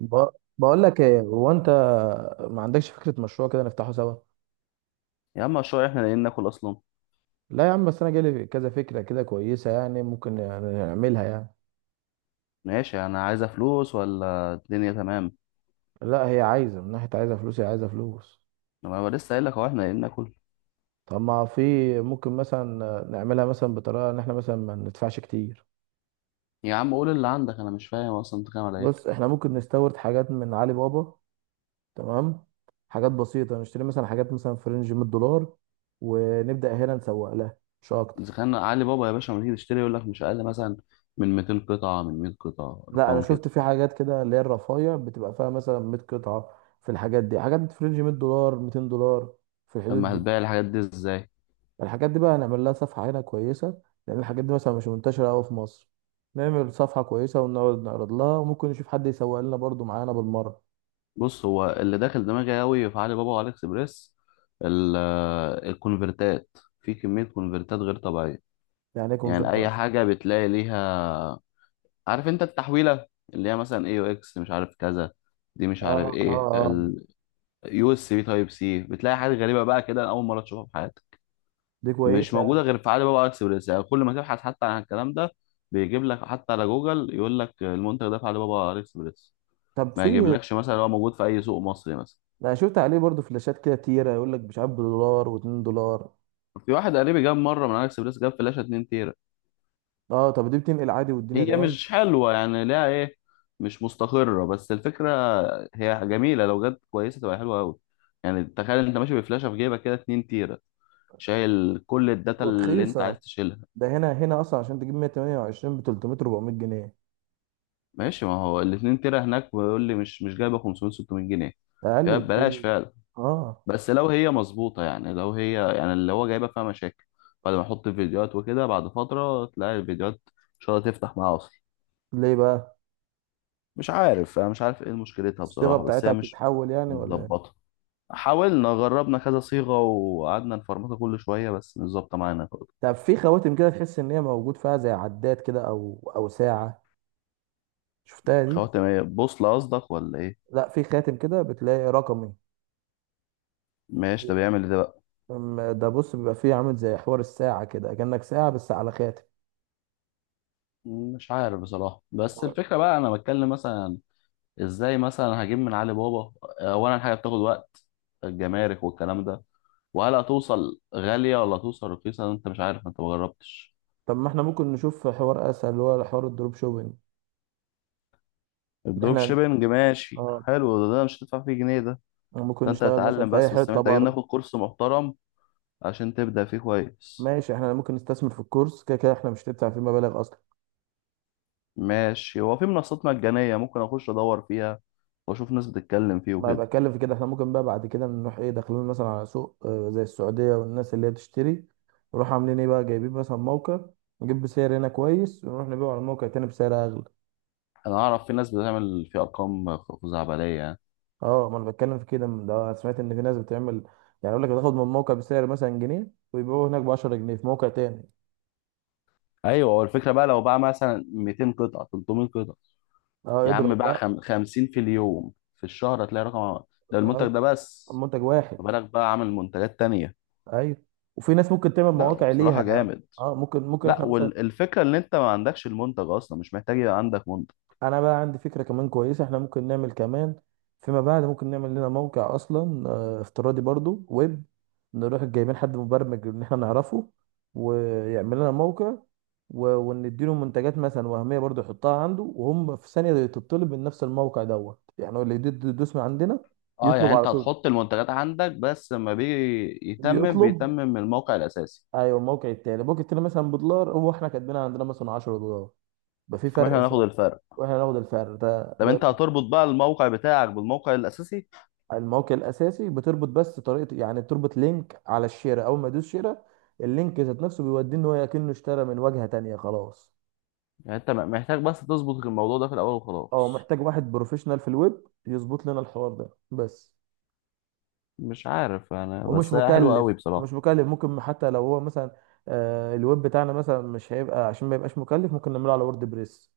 ب... بقول لك ايه، هو انت ما عندكش فكره مشروع كده نفتحه سوا؟ يا عم، مشروع؟ احنا لاقيين ناكل اصلا. لا يا عم، بس انا جالي كذا فكره كده كويسه، يعني ممكن يعني نعملها يعني. ماشي، انا عايزه فلوس ولا الدنيا تمام؟ لا هي عايزه، من ناحيه عايزه فلوس، هي عايزه فلوس. لما انا لسه قايل لك هو احنا لاقيين ناكل. طب ما في ممكن مثلا نعملها مثلا بطريقه ان احنا مثلا ما ندفعش كتير. يا عم قول اللي عندك، انا مش فاهم اصلا بتتكلم على بص ايه. احنا ممكن نستورد حاجات من علي بابا، تمام؟ حاجات بسيطه نشتري مثلا حاجات مثلا في رينج 100 دولار ونبدا هنا نسوق لها مش اكتر. اذا كان علي بابا يا باشا لما تيجي تشتري يقول لك مش اقل مثلا من 200 قطعه، من 100 قطعه، لا انا ارقام شفت كده. في حاجات كده اللي هي الرفايع بتبقى فيها مثلا 100 قطعه. في الحاجات دي حاجات في رينج 100 دولار، 200 دولار، في الحدود اما دي يعني. هتبيع الحاجات دي ازاي؟ الحاجات دي بقى هنعمل لها صفحه هنا كويسه، لان الحاجات دي مثلا مش منتشره قوي في مصر. نعمل صفحه كويسه ونقعد نعرض لها، وممكن نشوف حد يسوق لنا برضو معانا بالمره. بص، هو اللي داخل دماغي قوي في علي بابا وعلي اكسبريس ال- الكونفرتات، في كميه كونفرتات غير طبيعيه. يعني يكون في يعني اي اصلا. حاجه بتلاقي ليها، عارف انت التحويله اللي هي مثلا اي او اكس مش عارف كذا، دي مش اه عارف اه ايه. اه اليو اس بي تايب سي، بتلاقي حاجات غريبه بقى كده، أنا اول مره تشوفها في حياتك. دي مش كويسه يعني. موجوده غير في علي بابا اكسبريس، يعني كل ما تبحث حتى عن الكلام ده بيجيب لك حتى على جوجل، يقول لك المنتج ده في علي بابا اكسبريس. طب ما في يجيبلكش مثلا هو موجود في اي سوق مصري مثلا. انا شفت عليه برضو فلاشات كده تيره، يقول لك مش عارف بدولار و2 دولار. في واحد قريبي جاب مره من علي اكسبريس، جاب فلاشه 2 تيرا. اه طب دي بتنقل عادي والدنيا هي تمام، مش حلوة يعني، ليها ايه، مش مستقرة، بس الفكرة هي جميلة لو جت كويسة تبقى حلوة أوي. يعني تخيل انت ماشي بفلاشة في جيبك كده 2 تيرة، شايل كل الداتا اللي انت ورخيصه. عايز تشيلها. ده هنا، هنا اصلا عشان تجيب 128 ب 300 400 جنيه. ماشي، ما هو ال 2 تيرة هناك بيقول لي مش جايبة 500 600 جنيه. اقل يبقى ببلاش بكتير. فعلا. اه. بس لو هي مظبوطة، يعني لو هي يعني اللي هو جايبة فيها مشاكل، بعد ما احط فيديوهات وكده بعد فترة تلاقي الفيديوهات ان شاء الله تفتح معاها اصلا. ليه بقى؟ مش عارف، انا مش عارف ايه مشكلتها الصيغه بصراحة، بس بتاعتها هي مش بتتحول يعني ولا ايه؟ متظبطة. حاولنا جربنا كذا صيغة وقعدنا نفرمطه كل شوية، بس مش ظابطة معانا برضه. طب في خواتم كده تحس ان هي موجود فيها زي عداد كده او او ساعه، شفتها دي؟ خواتم ايه، بوصلة قصدك ولا ايه؟ لا في خاتم كده بتلاقي رقمي. ماشي، ده بيعمل ده بقى. ده بص بيبقى فيه عامل زي حوار الساعه كده كأنك ساعه بس على خاتم. مش عارف بصراحة، بس الفكرة بقى انا بتكلم مثلا ازاي مثلا هجيب من علي بابا. اولا حاجة بتاخد وقت، الجمارك والكلام ده، وهل هتوصل غالية ولا هتوصل رخيصة، انت مش عارف، انت مجربتش. طب ما احنا ممكن نشوف حوار اسهل اللي هو حوار الدروب شوبينج. الدروب احنا شيبنج ماشي اه حلو ده، ده مش هتدفع فيه جنيه ده. ممكن ده انت نشتغل مثلا هتتعلم، في اي بس حته محتاجين بره. ناخد كورس محترم عشان تبدأ فيه كويس. ماشي، احنا ممكن نستثمر في الكورس، كده كده احنا مش هندفع فيه مبالغ اصلا. ماشي، هو في منصات مجانية ممكن أخش أدور فيها وأشوف ناس بتتكلم فيه ما وكده. بتكلم في كده، احنا ممكن بقى بعد كده نروح ايه داخلين مثلا على سوق اه، زي السعودية والناس اللي هي بتشتري. نروح عاملين ايه بقى جايبين مثلا موقع، نجيب بسعر هنا كويس ونروح نبيعه على موقع تاني بسعر اغلى. أنا أعرف في ناس بتعمل في أرقام خزعبلية يعني. اه ما انا بتكلم في كده، من ده أنا سمعت ان في ناس بتعمل. يعني يقول لك بتاخد من موقع بسعر مثلا جنيه ويبيعوه هناك ب 10 جنيه في موقع تاني. أيوة، هو الفكرة بقى لو باع مثلا 200 قطعة 300 قطعة. اه يا عم اضرب باع بقى. 50 في اليوم، في الشهر هتلاقي رقم، ده المنتج اه، ده بس. منتج واحد. ما بالك بقى عامل منتجات تانية. ايوه، وفي ناس ممكن تعمل لا هو مواقع ليها بصراحة يعني. جامد. اه ممكن، ممكن لا، احنا مثلا. والفكرة إن أنت ما عندكش المنتج أصلا، مش محتاج يبقى عندك منتج. انا بقى عندي فكره كمان كويسه، احنا ممكن نعمل كمان فيما بعد، ممكن نعمل لنا موقع اصلا، آه، افتراضي برضو ويب. نروح جايبين حد مبرمج ان احنا نعرفه ويعمل لنا موقع، ونديله منتجات مثلا وهميه برضو يحطها عنده، وهم في ثانيه تطلب من نفس الموقع دوت، يعني هو اللي يدوس من عندنا. اه، يطلب يعني على انت طول. هتحط المنتجات عندك بس لما بيجي يتمم يطلب. بيتمم من الموقع الاساسي. ايوه الموقع التاني مثلا بدولار، هو احنا كاتبينها عندنا مثلا 10 دولار، يبقى في واحنا فرق هناخد سعر. الفرق. واحنا ناخد الفرق ده طب ده انت هتربط بقى الموقع بتاعك بالموقع الاساسي. الموقع الاساسي بتربط بس طريقه، يعني بتربط لينك على الشيره، اول ما يدوس شيره اللينك ذات نفسه بيوديه ان هو كأنه اشترى من واجهه تانية، خلاص. يعني انت محتاج بس تظبط الموضوع ده في الاول اه وخلاص. محتاج واحد بروفيشنال في الويب يظبط لنا الحوار ده بس. مش عارف انا، ومش بس هي حلوه مكلف. قوي بصراحه. ومش مكلف. ممكن حتى لو هو مثلا، آه الويب بتاعنا مثلا مش هيبقى، عشان ما يبقاش مكلف ممكن نعمله على وورد بريس.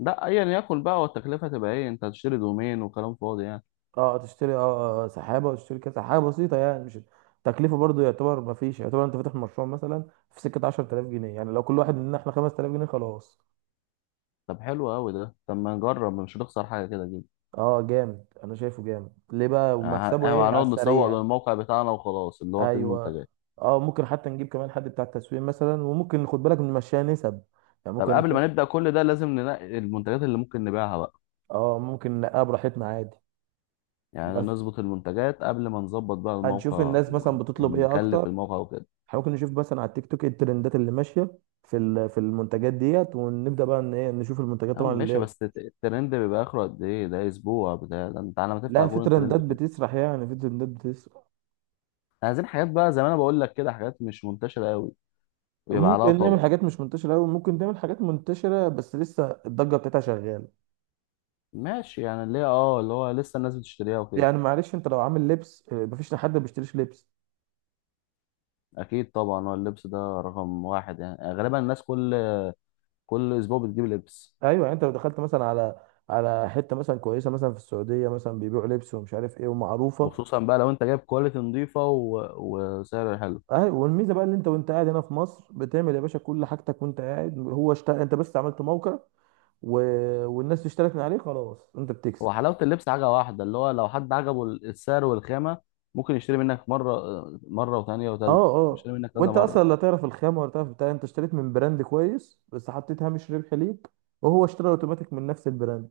لا ايا يكن بقى، والتكلفه تبقى ايه، انت هتشتري دومين وكلام فاضي يعني. اه تشتري اه آه، سحابه، وتشتري كده سحابه بسيطه يعني مش تكلفه برضو، يعتبر ما فيش، يعتبر انت فاتح مشروع مثلا في سكه 10000 جنيه. يعني لو كل واحد مننا احنا 5000 جنيه خلاص. طب حلو قوي ده، طب ما نجرب، مش هنخسر حاجه كده كده. اه جامد، انا شايفه جامد. ليه بقى اه، ومكسبه ايه على هنقعد نسوق السريع؟ للموقع بتاعنا وخلاص اللي هو فيه ايوه. المنتجات. اه ممكن حتى نجيب كمان حد بتاع التسويق مثلا، وممكن ناخد بالك نمشيها نسب. يعني طب ممكن نخ... قبل ما نبدا كل ده، لازم ننقي المنتجات اللي ممكن نبيعها بقى. اه ممكن نلاقيها براحتنا عادي. يعني بس نظبط المنتجات قبل ما نظبط بقى هنشوف الموقع الناس مثلا بتطلب ايه ونكلف اكتر. الموقع وكده. إحنا ممكن نشوف مثلا على التيك توك ايه الترندات اللي ماشيه في ال... في المنتجات ديت، ونبدا بقى ان ايه نشوف المنتجات يا عم طبعا اللي ماشي، هي. بس الترند بيبقى اخره قد ايه، ده اسبوع بتاع ده، انت على ما تفتح لا في جوجل ترندات الترند خلص. بتسرح، يعني في ترندات بتسرح. إحنا عايزين حاجات بقى، زي ما انا بقول لك كده، حاجات مش منتشره قوي ويبقى عليها ممكن نعمل طلب. حاجات مش منتشره قوي، ممكن نعمل حاجات منتشره بس لسه الضجه بتاعتها شغاله. ماشي، يعني اللي هي اه اللي هو لسه الناس بتشتريها وكده. يعني معلش انت لو عامل لبس اه، مفيش حد ما بيشتريش لبس. اكيد طبعا، هو اللبس ده رقم واحد يعني، غالبا الناس كل اسبوع بتجيب لبس. ايوه يعني انت لو دخلت مثلا على على حته مثلا كويسه مثلا في السعوديه مثلا بيبيعوا لبس ومش عارف ايه ومعروفه. وخصوصا بقى لو انت جايب كواليتي نظيفه و... وسعر حلو. ايوه والميزه بقى ان انت وانت قاعد هنا في مصر بتعمل يا باشا كل حاجتك وانت قاعد، هو اشتغل انت بس، عملت موقع و... والناس اشترت من عليه خلاص انت بتكسب. هو حلاوه اللبس حاجه واحده، اللي هو لو حد عجبه السعر والخامه ممكن يشتري منك مره وثانيه اه وثالثه، اه يشتري منك كذا وانت اصلا لا مره. تعرف الخامه ولا تعرف بتاع، انت اشتريت من براند كويس بس حطيت هامش ربح ليك، وهو اشترى اوتوماتيك من نفس البراند.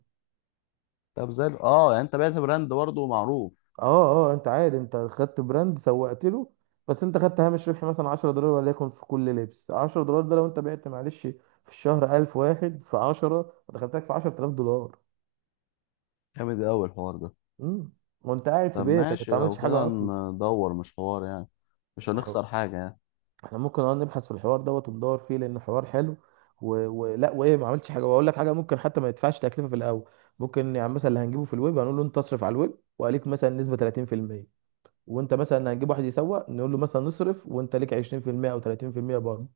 طب زي يعني انت بعت براند برضه معروف. اه. اه انت عادي انت خدت براند سوقت له، بس انت خدت هامش ربح مثلا 10 دولار، وليكن في كل لبس 10 دولار، ده لو انت بعت معلش في الشهر 1000 واحد في 10، دخلتك في 10000 دولار. جامد قوي الحوار ده. امم وانت قاعد في طب بيتك، ماشي، انت ما لو عملتش حاجه كده اصلا. ندور، مش حوار يعني، مش احنا هنخسر حاجة يعني. إحنا ممكن اه نبحث في الحوار دوت وندور فيه، لان الحوار حلو و... ولا وايه ما عملتش حاجه. واقول لك حاجه، ممكن حتى ما يدفعش تكلفه في الاول. ممكن يعني مثلا اللي هنجيبه في الويب هنقول له انت اصرف على الويب وعليك مثلا نسبه 30%. وانت مثلا هنجيب واحد يسوق نقول له مثلا نصرف وانت ليك 20% او 30% برضه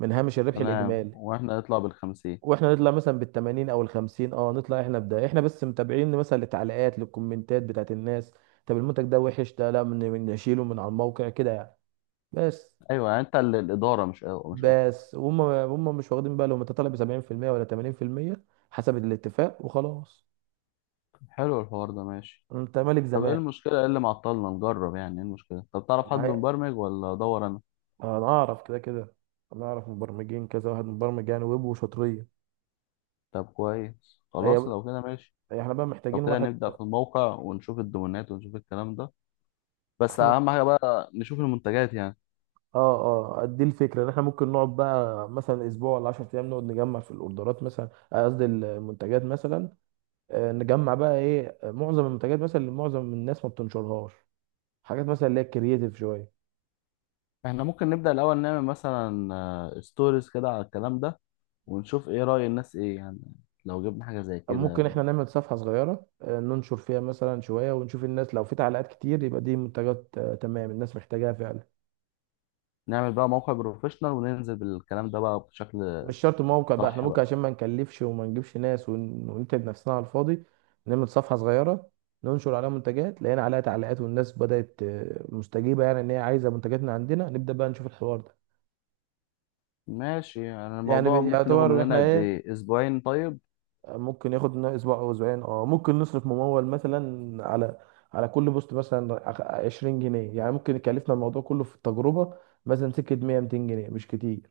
من هامش الربح تمام، الاجمالي. واحنا نطلع بالخمسين. واحنا نطلع مثلا بال 80 او ال 50، اه نطلع احنا بده احنا بس متابعين مثلا للتعليقات للكومنتات بتاعت الناس. طب المنتج ده وحش، ده لا من نشيله من على الموقع كده يعني. بس. ايوه يعني انت اللي الإدارة، مش أو مش اكتر. بس وهم مش واخدين بالهم انت طالع ب 70% ولا 80%، حسب الاتفاق وخلاص. حلو الحوار ده، ماشي. انت مالك، طب ايه زمان المشكلة، ايه اللي معطلنا نجرب يعني، ايه المشكلة، طب تعرف حد معايا. مبرمج ولا ادور انا؟ انا اعرف كده كده، انا اعرف مبرمجين كذا واحد مبرمج يعني ويب وشاطرين. طب كويس، هي خلاص لو كده ماشي. احنا بقى لو محتاجين كده واحد. نبدأ في الموقع، ونشوف الدومينات، ونشوف الكلام ده، بس احنا مح... اهم حاجة بقى نشوف المنتجات يعني. اه اه دي الفكره ان احنا ممكن نقعد بقى مثلا اسبوع ولا 10 ايام نقعد نجمع في الاوردرات مثلا آه، قصدي المنتجات مثلا آه، نجمع بقى ايه آه، معظم المنتجات مثلا اللي معظم الناس ما بتنشرهاش، حاجات مثلا اللي هي كرييتيف شويه. احنا ممكن نبدأ الأول نعمل مثلا ستوريز كده على الكلام ده، ونشوف ايه رأي الناس ايه يعني. لو جبنا حاجة زي كده ممكن احنا نعمل صفحه صغيره آه، ننشر فيها مثلا شويه ونشوف الناس، لو في تعليقات كتير يبقى دي منتجات آه، تمام، الناس محتاجاها فعلا. نعمل بقى موقع بروفيشنال وننزل بالكلام ده بقى بشكل مش شرط موقع بقى، احنا صح ممكن عشان بقى. ما نكلفش وما نجيبش ناس ونتعب نفسنا على الفاضي، نعمل صفحة صغيرة ننشر عليها منتجات. لقينا عليها تعليقات والناس بدأت آه، مستجيبة يعني ان هي عايزة منتجاتنا عندنا، نبدأ بقى نشوف الحوار ده. ماشي يعني، يعني الموضوع ممكن ياخد يعتبر مننا احنا قد ايه، ايه، اسبوعين طيب. ممكن ياخد لنا اسبوع او اسبوعين. اه ممكن نصرف ممول مثلا على على كل بوست مثلا 20 جنيه، يعني ممكن يكلفنا الموضوع كله في التجربة مثلا سكة 100 200 جنيه، مش كتير.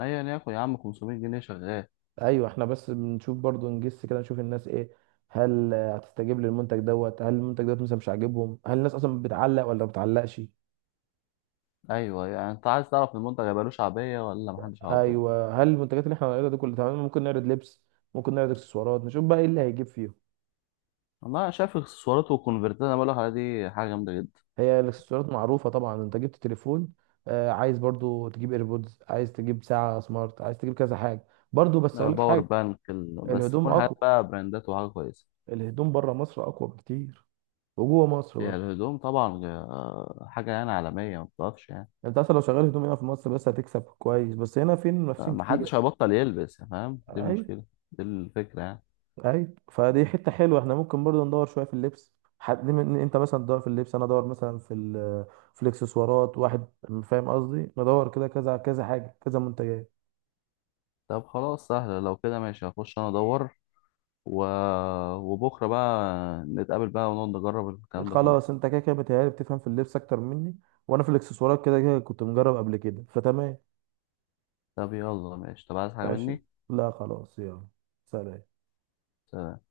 ايا ياكل يا عم، 500 جنيه شغال. ايوه، احنا بس بنشوف برضو نجس كده نشوف الناس ايه، هل آه، هتستجيب للمنتج دوت، هل المنتج دوت مثلا مش عاجبهم، هل الناس اصلا بتعلق ولا ما بتعلقش. ايوه يعني انت عايز تعرف المنتج هيبقى له شعبية ولا محدش هيعبره. ايوه، هل المنتجات اللي احنا هنعرضها دي كلها تمام؟ ممكن نعرض لبس، ممكن نعرض اكسسوارات، نشوف بقى ايه اللي هيجيب فيهم. والله انا شايف اكسسوارات والكونفرتات، انا بقول لك عليها دي حاجة جامدة جدا. هي الاكسسوارات معروفه طبعا، انت جبت تليفون آه عايز برضو تجيب ايربودز، عايز تجيب ساعه سمارت، عايز تجيب كذا حاجه برضو. بس اقول لك باور حاجه، بانك بس الهدوم تكون حاجات اقوى. بقى براندات وحاجة كويسة. الهدوم بره مصر اقوى بكتير، وجوه مصر هي برضو. الهدوم طبعا حاجة يعني عالمية ما بتقفش يعني. انت اصلا لو شغال هدوم هنا في مصر بس هتكسب كويس، بس هنا في منافسين كتير. محدش هيبطل يلبس يا فاهم، دي اي. المشكلة، دي الفكرة يعني. اي فدي حته حلوه، احنا ممكن برضه ندور شويه في اللبس، حد من انت مثلا تدور في اللبس انا ادور مثلا في ال... في الاكسسوارات واحد، فاهم قصدي؟ ندور كده كذا كذا حاجه، كذا منتجات. طب خلاص سهلة، لو كده ماشي هخش أنا أدور، و... وبكرة بقى نتقابل بقى ونقعد نجرب الكلام ده كله. خلاص انت كده كده بتهيألي بتفهم في اللبس اكتر مني، وانا في الاكسسوارات كده كده كنت مجرب قبل كده فتمام. طب يلا ماشي، طب عايز حاجة ماشي، مني؟ لا خلاص يلا، سلام. سلام.